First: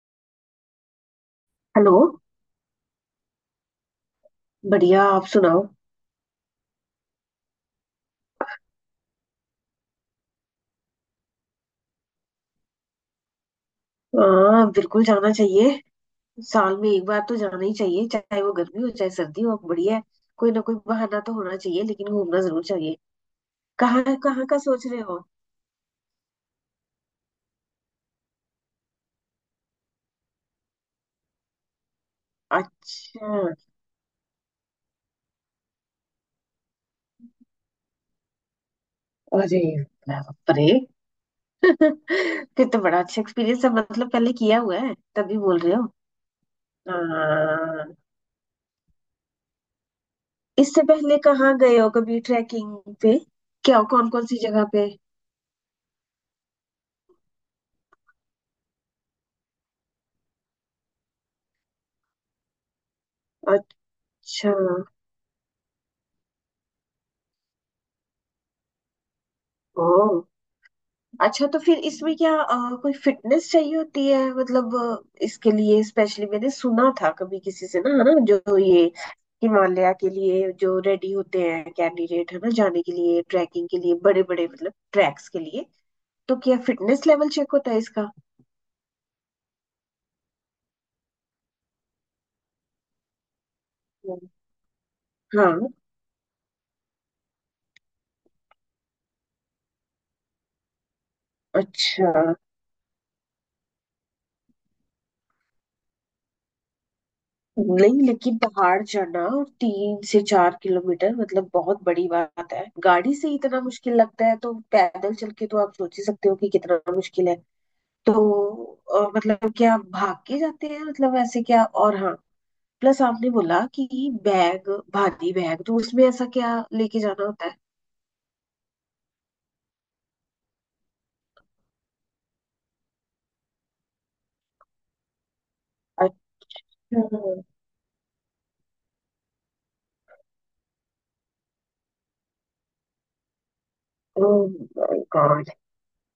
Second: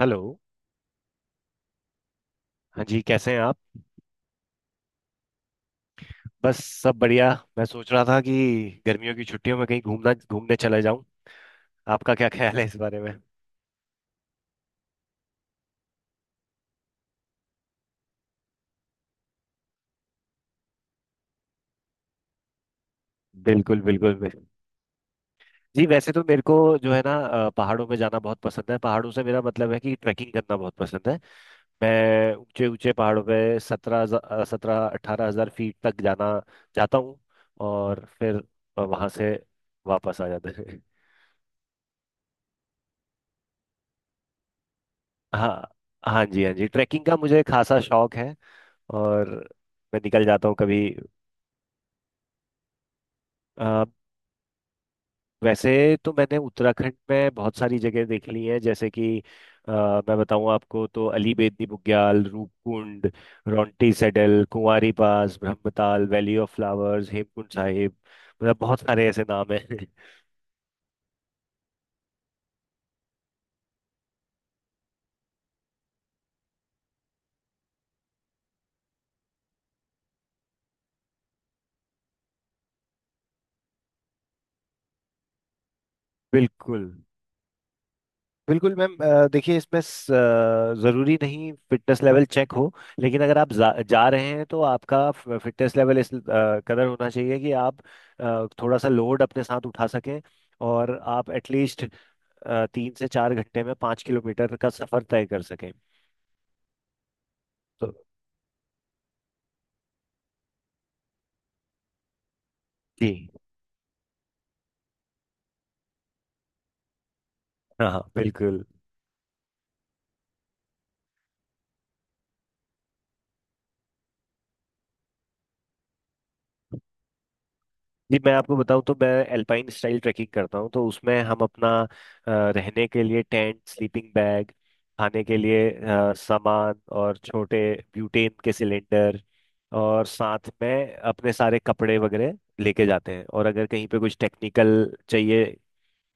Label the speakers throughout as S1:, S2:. S1: Hello.
S2: Hello.
S1: हाँ जी, कैसे हैं आप?
S2: बढ़िया, आप सुनाओ।
S1: बस सब बढ़िया। मैं सोच रहा था कि गर्मियों की छुट्टियों में कहीं घूमना घूमने चला जाऊं। आपका क्या ख्याल है इस बारे में?
S2: हाँ, बिल्कुल जाना चाहिए। साल में एक बार तो जाना ही चाहिए, चाहे वो गर्मी हो चाहे सर्दी हो, बढ़िया है। कोई ना कोई बहाना तो होना चाहिए, लेकिन घूमना जरूर चाहिए।
S1: बिल्कुल, बिल्कुल,
S2: कहाँ
S1: बिल्कुल।
S2: कहाँ का सोच रहे हो?
S1: जी, वैसे तो मेरे को जो है ना पहाड़ों पे जाना बहुत पसंद है। पहाड़ों से मेरा मतलब है कि ट्रैकिंग करना बहुत पसंद है। मैं ऊंचे ऊंचे पहाड़ों
S2: अच्छा।
S1: पे सत्रह सत्रह 18 हजार फीट तक जाना जाता हूँ। और फिर वहां से
S2: अरे
S1: वापस आ जाता
S2: बाप रे!
S1: है।
S2: फिर तो बड़ा अच्छा एक्सपीरियंस है, मतलब पहले किया हुआ है तभी बोल
S1: हाँ।
S2: रहे हो।
S1: हाँ जी, हाँ जी, ट्रैकिंग का मुझे खासा
S2: हाँ।
S1: शौक है। और मैं निकल जाता हूँ कभी।
S2: इससे पहले कहाँ गए हो कभी ट्रैकिंग पे? क्या
S1: अ,
S2: कौन कौन सी जगह पे?
S1: वैसे तो मैंने उत्तराखंड में बहुत सारी जगह देख ली है। जैसे कि अ, मैं बताऊँ आपको, तो अली बेदनी बुग्याल, रूपकुंड, रौंटी सेडल,
S2: अच्छा।
S1: Kuari pass, Brahmatal, valley of flowers, Hemkund Sahib. मतलब बहुत सारे ऐसे नाम हैं।
S2: ओ। अच्छा, तो फिर इसमें क्या कोई फिटनेस चाहिए होती है? मतलब इसके लिए स्पेशली मैंने सुना था कभी किसी से, ना, है ना, जो ये हिमालय के लिए जो रेडी होते हैं कैंडिडेट, है ना, जाने के लिए ट्रैकिंग के लिए, बड़े बड़े मतलब ट्रैक्स के लिए, तो क्या
S1: बिल्कुल।
S2: फिटनेस लेवल चेक होता है इसका?
S1: बिल्कुल मैम, देखिए इसमें ज़रूरी नहीं फिटनेस लेवल चेक हो। लेकिन अगर आप जा
S2: हम्म।
S1: रहे हैं तो आपका
S2: हाँ।
S1: फिटनेस लेवल इस कदर होना चाहिए कि आप थोड़ा सा लोड अपने साथ उठा सकें और आप एटलीस्ट
S2: अच्छा।
S1: 3 से 4 घंटे में 5 किलोमीटर का सफ़र तय कर सकें। तो
S2: नहीं, लेकिन पहाड़ चढ़ना और 3 से 4 किलोमीटर, मतलब बहुत बड़ी बात है। गाड़ी से
S1: जी,
S2: ही इतना मुश्किल लगता है, तो पैदल चल के तो आप सोच ही सकते हो कि कितना मुश्किल है।
S1: हाँ हाँ,
S2: तो
S1: बिल्कुल।
S2: मतलब क्या भाग के जाते हैं? मतलब ऐसे क्या? और हाँ, प्लस आपने बोला कि बैग, भारी बैग, तो उसमें ऐसा क्या लेके जाना होता है?
S1: जी, मैं आपको बताऊं, तो मैं एल्पाइन स्टाइल ट्रैकिंग करता हूं। तो उसमें हम अपना रहने के लिए टेंट, स्लीपिंग बैग, खाने के लिए सामान और
S2: अच्छा।
S1: छोटे ब्यूटेन के सिलेंडर और साथ में अपने सारे कपड़े वगैरह लेके जाते हैं। और अगर कहीं पे कुछ
S2: ओह
S1: टेक्निकल
S2: माय
S1: चाहिए,
S2: गॉड!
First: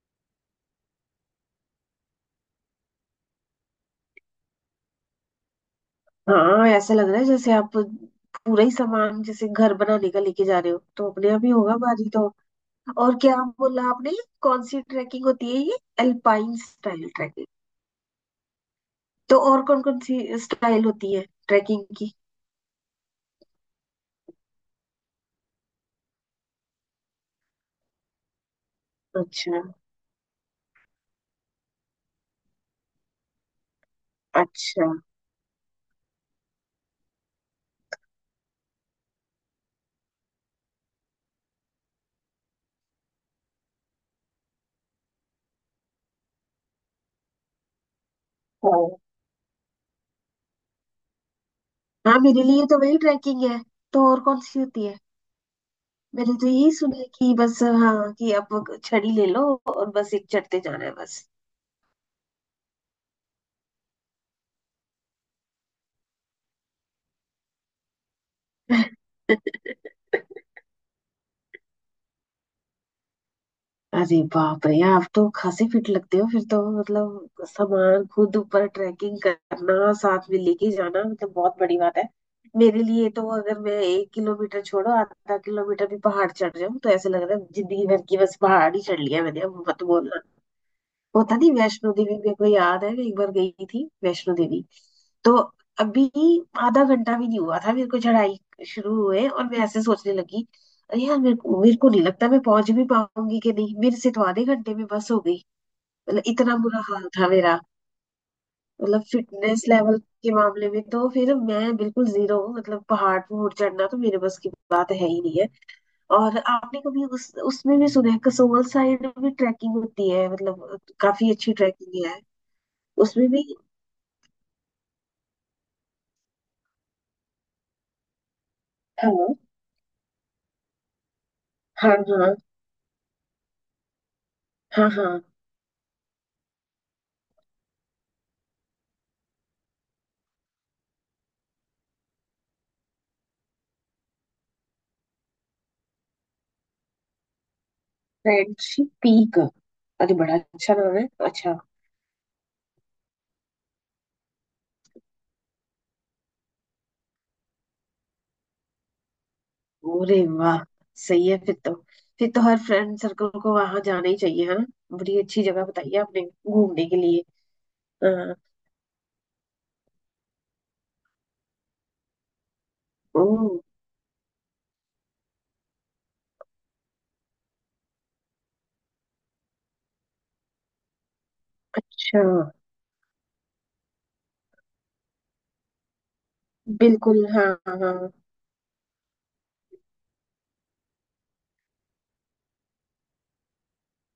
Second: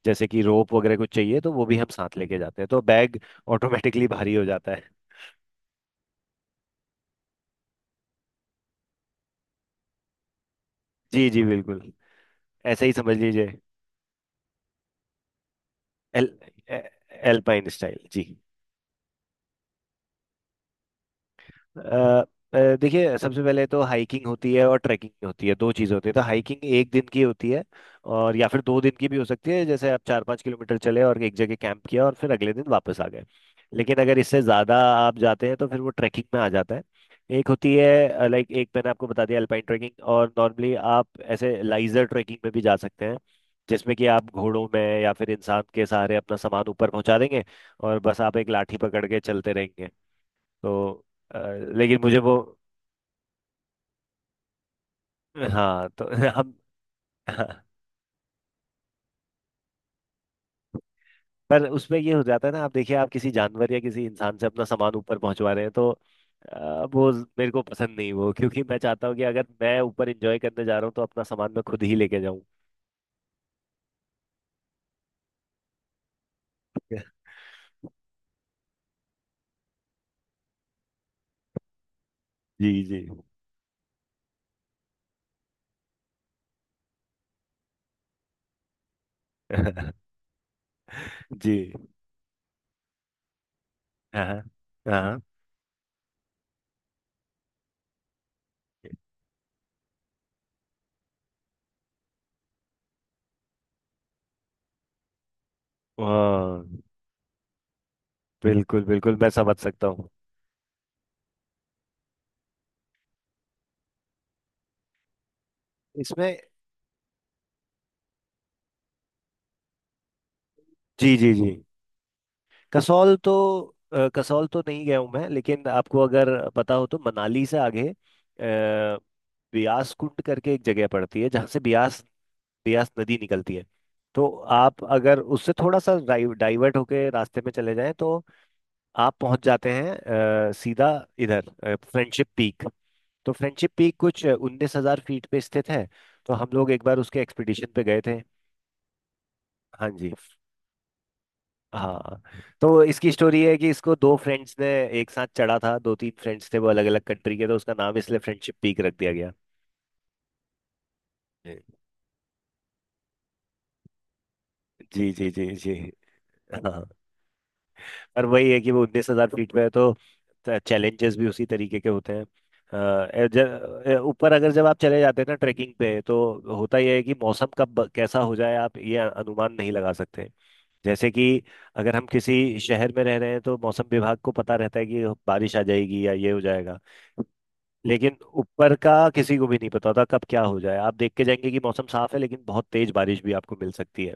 S1: जैसे कि रोप वगैरह कुछ चाहिए, तो वो भी हम साथ लेके जाते हैं। तो बैग ऑटोमेटिकली भारी हो जाता है।
S2: हाँ, ऐसा लग रहा है जैसे आप पूरा ही सामान जैसे घर बनाने का लेके जा रहे हो, तो
S1: जी
S2: अपने
S1: जी
S2: आप ही होगा
S1: बिल्कुल।
S2: भारी तो।
S1: ऐसे ही
S2: और
S1: समझ
S2: क्या
S1: लीजिए।
S2: बोला आपने? कौन सी ट्रैकिंग होती है ये,
S1: एल
S2: अल्पाइन
S1: ए-
S2: स्टाइल ट्रैकिंग?
S1: एल्पाइन स्टाइल जी।
S2: तो और कौन कौन सी स्टाइल होती है
S1: अ,
S2: ट्रैकिंग की?
S1: देखिए, सबसे पहले तो हाइकिंग होती है और ट्रैकिंग होती है, दो चीज़ होती है। तो हाइकिंग एक दिन की होती है, और या फिर 2 दिन की भी हो सकती
S2: अच्छा।
S1: है। जैसे आप 4 5 किलोमीटर चले और एक जगह कैंप किया और फिर अगले दिन वापस आ गए। लेकिन अगर इससे ज़्यादा
S2: अच्छा।
S1: आप जाते हैं तो फिर वो ट्रैकिंग में आ जाता है। एक होती है, लाइक एक मैंने आपको बता दिया, अल्पाइन ट्रैकिंग। और नॉर्मली आप ऐसे लाइजर ट्रैकिंग में भी जा सकते हैं, जिसमें कि आप घोड़ों में या फिर इंसान के सहारे अपना सामान ऊपर पहुंचा देंगे और बस आप एक लाठी पकड़ के चलते रहेंगे। तो अ, लेकिन मुझे
S2: हाँ,
S1: वो।
S2: मेरे लिए तो वही ट्रैकिंग है। तो और कौन सी होती है?
S1: हाँ तो
S2: मैंने तो
S1: हम।
S2: यही सुना है कि बस,
S1: हाँ,
S2: हाँ, कि अब छड़ी ले लो और बस एक चढ़ते जाना है बस।
S1: पर उसमें ये हो जाता है ना। आप देखिए, आप किसी जानवर या किसी इंसान से अपना सामान ऊपर पहुंचवा रहे हैं, तो वो मेरे को पसंद नहीं वो, क्योंकि मैं चाहता हूँ कि अगर मैं ऊपर एंजॉय करने जा रहा हूँ तो अपना सामान मैं खुद ही लेके जाऊँ।
S2: अरे बाप रे! आप तो खासे फिट लगते हो, फिर तो मतलब सामान खुद ऊपर ट्रैकिंग करना, साथ में लेके जाना, मतलब बहुत बड़ी बात है।
S1: जी
S2: मेरे
S1: जी।
S2: लिए तो अगर मैं 1 किलोमीटर छोड़ो, आधा किलोमीटर भी पहाड़ चढ़ जाऊं, तो ऐसे लग रहा है जिंदगी भर की बस पहाड़ ही चढ़ लिया मैंने, अब मत बोलना। होता नहीं।
S1: जी।
S2: वैष्णो देवी, मेरे को याद है मैं एक बार गई थी
S1: हाँ
S2: वैष्णो
S1: हाँ
S2: देवी,
S1: हाँ।
S2: तो अभी आधा घंटा भी नहीं हुआ था मेरे को चढ़ाई शुरू हुए, और मैं ऐसे सोचने लगी, अरे यार, मेरे को नहीं लगता मैं पहुंच भी पाऊंगी कि नहीं, मेरे से तो आधे घंटे में बस हो गई। मतलब इतना बुरा
S1: हाँ,
S2: हाल था मेरा।
S1: बिल्कुल
S2: मतलब
S1: बिल्कुल, मैं समझ
S2: फिटनेस
S1: सकता
S2: लेवल
S1: हूँ।
S2: के मामले में तो फिर मैं बिल्कुल जीरो हूँ, मतलब पहाड़ पर चढ़ना तो मेरे बस की बात है ही नहीं है।
S1: इसमें
S2: और आपने कभी उस उसमें भी सुना है कसोल साइड में ट्रैकिंग होती है, मतलब
S1: जी
S2: काफी
S1: जी जी,
S2: अच्छी ट्रैकिंग है
S1: कसौल
S2: उसमें
S1: तो
S2: भी।
S1: कसौल तो नहीं गया हूँ मैं, लेकिन आपको अगर पता हो, तो मनाली से आगे
S2: हेलो?
S1: ब्यास कुंड करके एक जगह पड़ती है जहाँ से
S2: हाँ
S1: ब्यास
S2: हाँ
S1: ब्यास नदी निकलती है। तो आप
S2: हाँ। हाँ।
S1: अगर उससे थोड़ा सा डाइवर्ट होके रास्ते में चले जाएं, तो आप पहुंच जाते हैं सीधा इधर फ्रेंडशिप पीक। तो फ्रेंडशिप पीक कुछ 19 हजार फीट पे स्थित है। तो हम लोग एक बार उसके एक्सपीडिशन पे गए थे।
S2: Friendship peak?
S1: हाँ जी।
S2: अरे बड़ा अच्छा नाम है, अच्छा।
S1: हाँ, तो इसकी स्टोरी है कि इसको दो फ्रेंड्स ने एक साथ चढ़ा था। दो तीन फ्रेंड्स थे वो, अलग अलग कंट्री के, तो उसका नाम इसलिए फ्रेंडशिप पीक रख दिया गया।
S2: अरे वाह! सही है फिर तो। फिर तो हर फ्रेंड सर्कल को वहां जाना ही चाहिए, है ना?
S1: जी
S2: बड़ी
S1: जी
S2: अच्छी
S1: जी
S2: जगह
S1: जी।
S2: बताई है आपने
S1: हाँ,
S2: घूमने के लिए।
S1: और
S2: हाँ।
S1: वही है कि वो 19 हजार फीट पे है, तो चैलेंजेस भी उसी तरीके के होते हैं।
S2: ओ
S1: ऊपर अगर जब आप चले जाते हैं ना ट्रैकिंग पे, तो होता यह है कि मौसम कब कैसा हो जाए, आप ये अनुमान नहीं लगा सकते। जैसे कि अगर हम
S2: अच्छा।
S1: किसी शहर में रह रहे हैं तो मौसम विभाग को पता रहता है कि बारिश आ जाएगी या ये हो जाएगा।
S2: बिल्कुल हाँ हाँ हाँ।
S1: लेकिन ऊपर का किसी को भी नहीं पता था कब क्या हो जाए। आप देख के जाएंगे कि मौसम साफ है, लेकिन बहुत तेज बारिश भी आपको मिल सकती है।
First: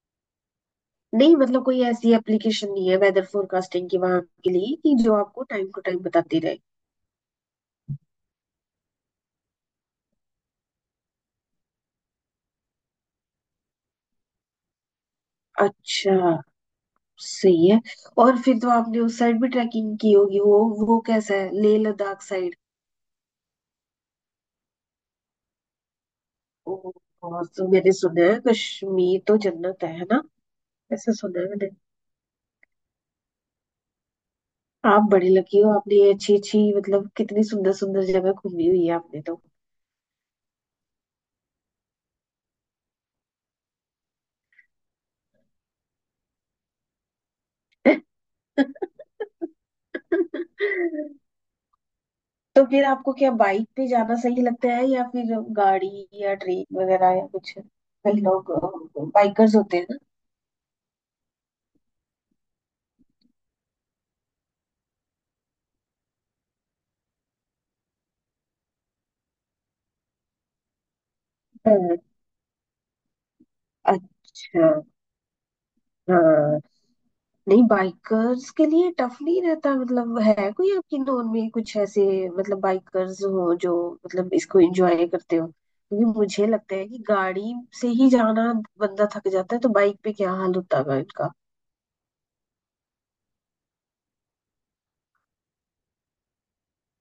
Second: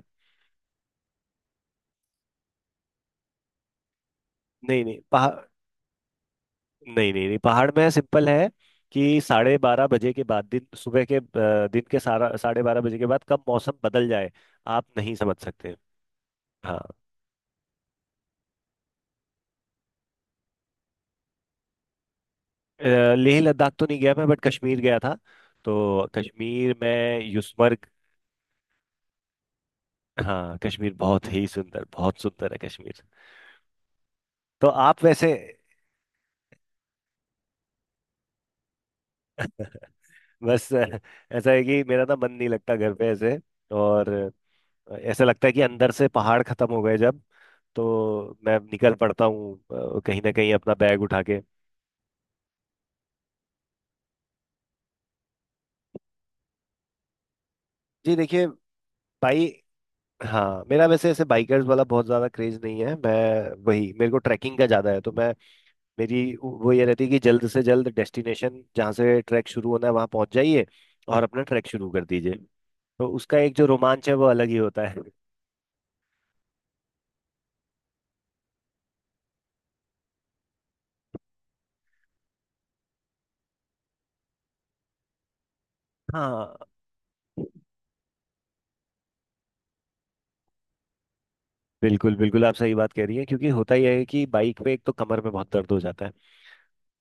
S2: नहीं, मतलब कोई ऐसी एप्लीकेशन नहीं है वेदर फोरकास्टिंग की वहां के लिए,
S1: नहीं
S2: कि
S1: नहीं,
S2: जो
S1: पहाड़,
S2: आपको टाइम टू टाइम बताती रहे?
S1: नहीं नहीं नहीं, पहाड़ में सिंपल है कि 12:30 बजे के बाद, दिन सुबह के दिन के सारा 12:30 बजे के बाद कब मौसम बदल जाए, आप नहीं समझ सकते।
S2: अच्छा।
S1: हाँ।
S2: सही है। और फिर तो आपने उस साइड भी ट्रैकिंग की होगी, वो कैसा है, लेह लद्दाख साइड?
S1: लेह लद्दाख तो नहीं गया मैं, बट कश्मीर गया था। तो
S2: ओ।
S1: कश्मीर में
S2: और तो
S1: युस्मर्ग।
S2: मैंने सुना है कश्मीर तो जन्नत है ना?
S1: हाँ, कश्मीर
S2: ऐसा
S1: बहुत
S2: सुना
S1: ही
S2: है मैंने।
S1: सुंदर, बहुत सुंदर है कश्मीर। तो आप
S2: आप
S1: वैसे।
S2: बड़ी लकी हो, आपने ये अच्छी अच्छी मतलब कितनी सुंदर सुंदर जगह घूमी हुई है आपने तो।
S1: बस ऐसा है कि मेरा ना मन नहीं लगता घर पे ऐसे। और ऐसा लगता है कि अंदर से पहाड़ खत्म हो गए जब, तो मैं निकल पड़ता हूँ कहीं ना कहीं अपना बैग उठा के।
S2: तो फिर आपको क्या बाइक पे जाना सही लगता है, या फिर गाड़ी या ट्रेन वगैरह या कुछ?
S1: जी
S2: कई
S1: देखिए,
S2: लोग
S1: भाई,
S2: बाइकर्स होते हैं ना।
S1: हाँ मेरा वैसे ऐसे बाइकर्स वाला बहुत ज्यादा क्रेज नहीं है। मैं वही, मेरे को ट्रैकिंग का ज्यादा है, तो मैं, मेरी वो ये रहती है कि जल्द से जल्द डेस्टिनेशन जहाँ से ट्रैक शुरू होना है वहाँ पहुंच जाइए और अपना ट्रैक शुरू
S2: हाँ।
S1: कर दीजिए। तो उसका एक जो रोमांच है वो अलग ही
S2: अच्छा।
S1: होता है।
S2: हाँ। नहीं, बाइकर्स के लिए टफ नहीं रहता, मतलब है कोई आपकी नोन में कुछ ऐसे, मतलब बाइकर्स हो जो, मतलब इसको एंजॉय करते हो? क्योंकि मुझे
S1: हाँ,
S2: लगता है कि गाड़ी से ही जाना बंदा थक जाता है, तो बाइक पे क्या हाल होता है इनका।
S1: बिल्कुल बिल्कुल, आप सही बात कह रही हैं। क्योंकि होता ही है कि बाइक पे एक तो कमर में बहुत दर्द हो जाता है।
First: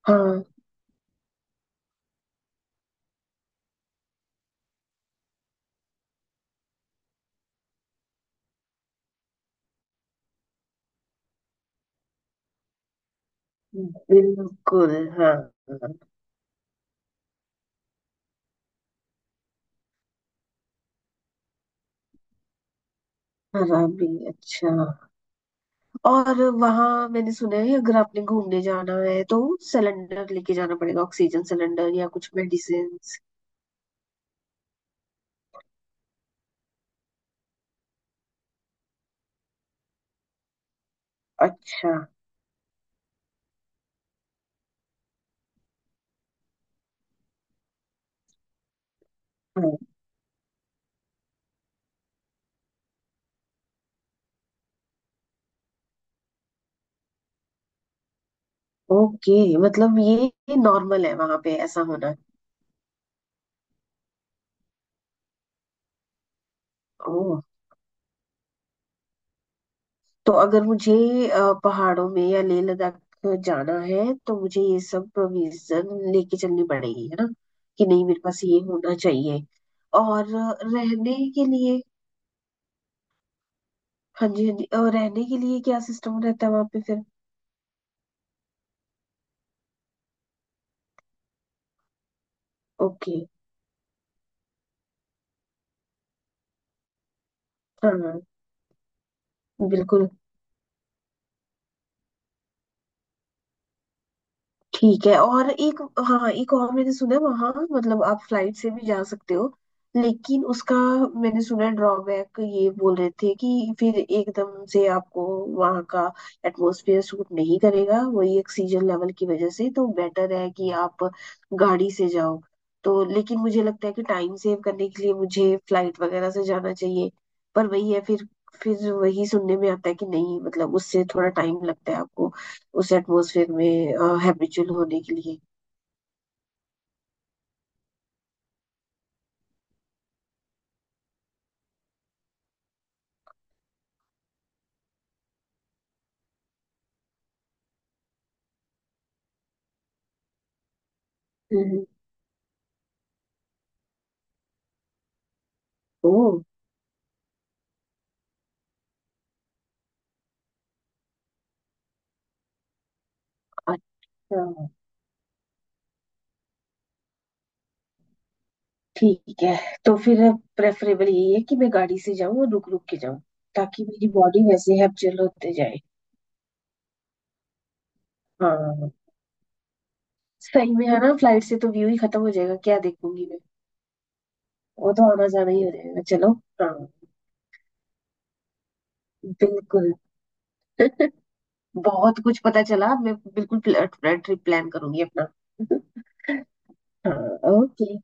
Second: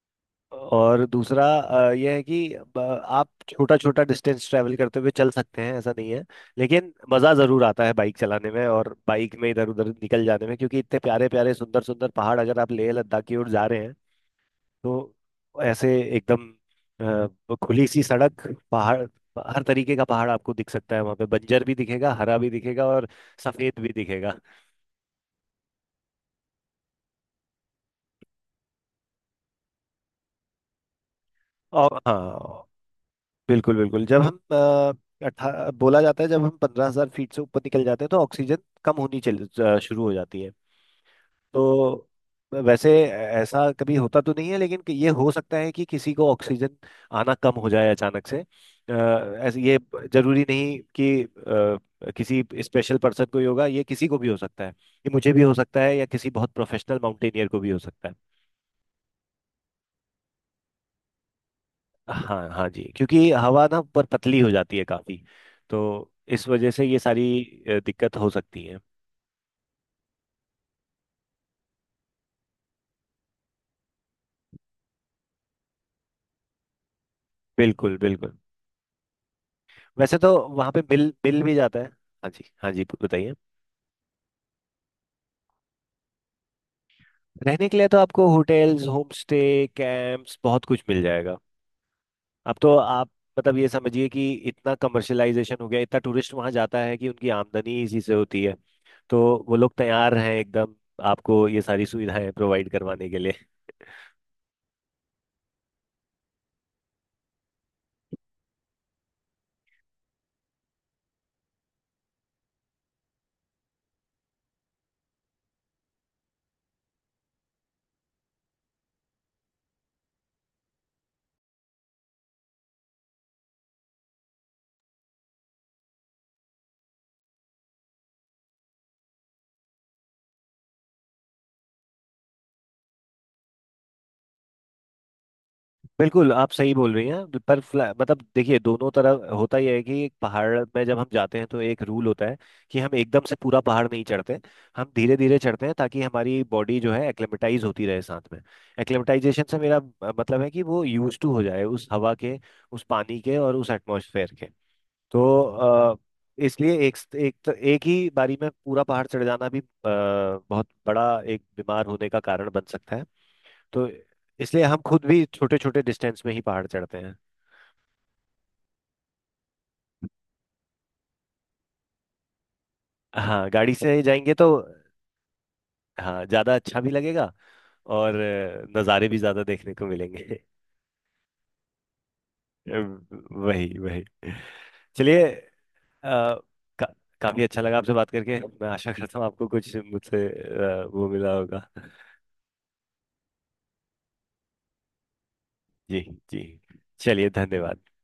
S2: हाँ।
S1: और दूसरा यह है कि आप छोटा छोटा डिस्टेंस ट्रैवल करते हुए चल सकते हैं, ऐसा नहीं है। लेकिन मज़ा ज़रूर आता है बाइक चलाने में और बाइक में इधर उधर निकल जाने में, क्योंकि इतने प्यारे प्यारे सुंदर सुंदर पहाड़, अगर आप लेह लद्दाख की ओर जा रहे हैं
S2: बिल्कुल
S1: तो
S2: हाँ।
S1: ऐसे एकदम खुली सी सड़क, पहाड़, हर तरीके का पहाड़ आपको दिख सकता है। वहाँ पे बंजर भी दिखेगा, हरा भी दिखेगा, और सफ़ेद भी
S2: हराबी,
S1: दिखेगा।
S2: अच्छा। और वहां, मैंने सुना है अगर आपने घूमने जाना है तो सिलेंडर लेके जाना पड़ेगा, ऑक्सीजन सिलेंडर
S1: और
S2: या कुछ
S1: हाँ,
S2: मेडिसिन?
S1: बिल्कुल बिल्कुल, जब हम 18 बोला जाता है, जब हम 15 हजार फीट से ऊपर निकल जाते हैं तो ऑक्सीजन कम होनी शुरू हो जाती है।
S2: अच्छा।
S1: तो वैसे ऐसा कभी होता तो नहीं है, लेकिन कि ये हो सकता है कि किसी को ऑक्सीजन आना कम हो जाए अचानक से। अ, ऐसे ये,
S2: हाँ।
S1: जरूरी नहीं कि किसी स्पेशल पर्सन को ही होगा ये, किसी को भी हो सकता है, ये मुझे भी हो सकता है या किसी बहुत प्रोफेशनल माउंटेनियर को भी हो सकता है।
S2: ओके। मतलब ये नॉर्मल है वहां पे ऐसा होना?
S1: हाँ हाँ जी, क्योंकि हवा ना पर पतली हो जाती है काफी। तो इस वजह से ये
S2: ओह।
S1: सारी दिक्कत हो सकती है।
S2: तो अगर मुझे अ, पहाड़ों में या लेह लद्दाख जाना है तो मुझे ये सब प्रोविजन लेके चलनी पड़ेगी, है ना? कि
S1: बिल्कुल
S2: नहीं, मेरे
S1: बिल्कुल।
S2: पास ये होना चाहिए।
S1: वैसे
S2: और
S1: तो वहाँ पे बिल
S2: रहने
S1: बिल
S2: के
S1: भी जाता
S2: लिए,
S1: है। हाँ जी, हाँ जी, बताइए।
S2: हाँ जी हाँ जी, और रहने के लिए क्या सिस्टम रहता है वहां पे फिर?
S1: रहने के लिए तो आपको होटल्स, होम स्टे, कैंप्स बहुत कुछ मिल जाएगा। अब तो आप,
S2: ओके।
S1: मतलब ये समझिए कि इतना कमर्शलाइजेशन हो गया, इतना टूरिस्ट वहाँ जाता है कि उनकी आमदनी इसी से
S2: हाँ।
S1: होती है। तो वो लोग
S2: बिल्कुल।
S1: तैयार हैं एकदम आपको ये सारी सुविधाएं प्रोवाइड करवाने के लिए।
S2: ठीक है। और एक, हाँ, एक और मैंने सुना है वहाँ, मतलब आप फ्लाइट से भी जा सकते हो, लेकिन उसका मैंने सुना ड्रॉबैक ये बोल रहे थे कि फिर एकदम से आपको वहाँ का एटमॉस्फेयर सूट नहीं करेगा, वही ऑक्सीजन लेवल की वजह से, तो बेटर है कि आप गाड़ी से जाओ। तो लेकिन मुझे लगता है कि टाइम सेव करने के लिए मुझे फ्लाइट वगैरह से जाना चाहिए। पर वही है, फिर वही सुनने में आता है कि नहीं, मतलब उससे थोड़ा टाइम लगता है आपको उस एटमॉस्फेयर में हैबिचुअल होने के लिए।
S1: बिल्कुल, आप सही बोल रही हैं। पर मतलब देखिए, दोनों तरफ होता यह है कि एक पहाड़ में जब हम जाते हैं तो एक रूल होता है कि हम एकदम से पूरा पहाड़ नहीं चढ़ते। हम धीरे धीरे चढ़ते हैं ताकि हमारी बॉडी जो है एक्लेमेटाइज होती रहे साथ में। एक्लेमेटाइजेशन से मेरा मतलब है कि वो यूज टू हो जाए
S2: हम्म।
S1: उस हवा के, उस पानी के और उस एटमॉस्फेयर के। तो
S2: ओ।
S1: इसलिए एक एक एक ही बारी में पूरा पहाड़ चढ़ जाना भी बहुत बड़ा एक बीमार होने का कारण बन सकता है। तो इसलिए
S2: अच्छा।
S1: हम खुद भी छोटे छोटे डिस्टेंस में ही पहाड़ चढ़ते हैं।
S2: ठीक है। तो फिर प्रेफरेबल यही है कि मैं गाड़ी से जाऊं और रुक रुक के जाऊं
S1: हाँ, गाड़ी
S2: ताकि
S1: से
S2: मेरी
S1: जाएंगे
S2: बॉडी
S1: तो
S2: वैसे हैबिचुअल होते जाए।
S1: हाँ, ज्यादा अच्छा भी लगेगा और
S2: हाँ,
S1: नज़ारे भी ज्यादा देखने को मिलेंगे।
S2: सही में, है ना? फ्लाइट से तो व्यू ही खत्म हो जाएगा, क्या देखूंगी मैं?
S1: वही वही।
S2: वो तो
S1: चलिए
S2: आना जाना ही हो जाएगा, चलो। हाँ
S1: का, काफी अच्छा लगा आपसे बात करके। मैं आशा करता हूँ आपको कुछ
S2: बिल्कुल।
S1: मुझसे वो मिला होगा।
S2: बहुत कुछ पता चला, मैं बिल्कुल ट्रिप प्लान करूंगी अपना।
S1: जी। जी, चलिए,
S2: हाँ।
S1: धन्यवाद।
S2: ओके।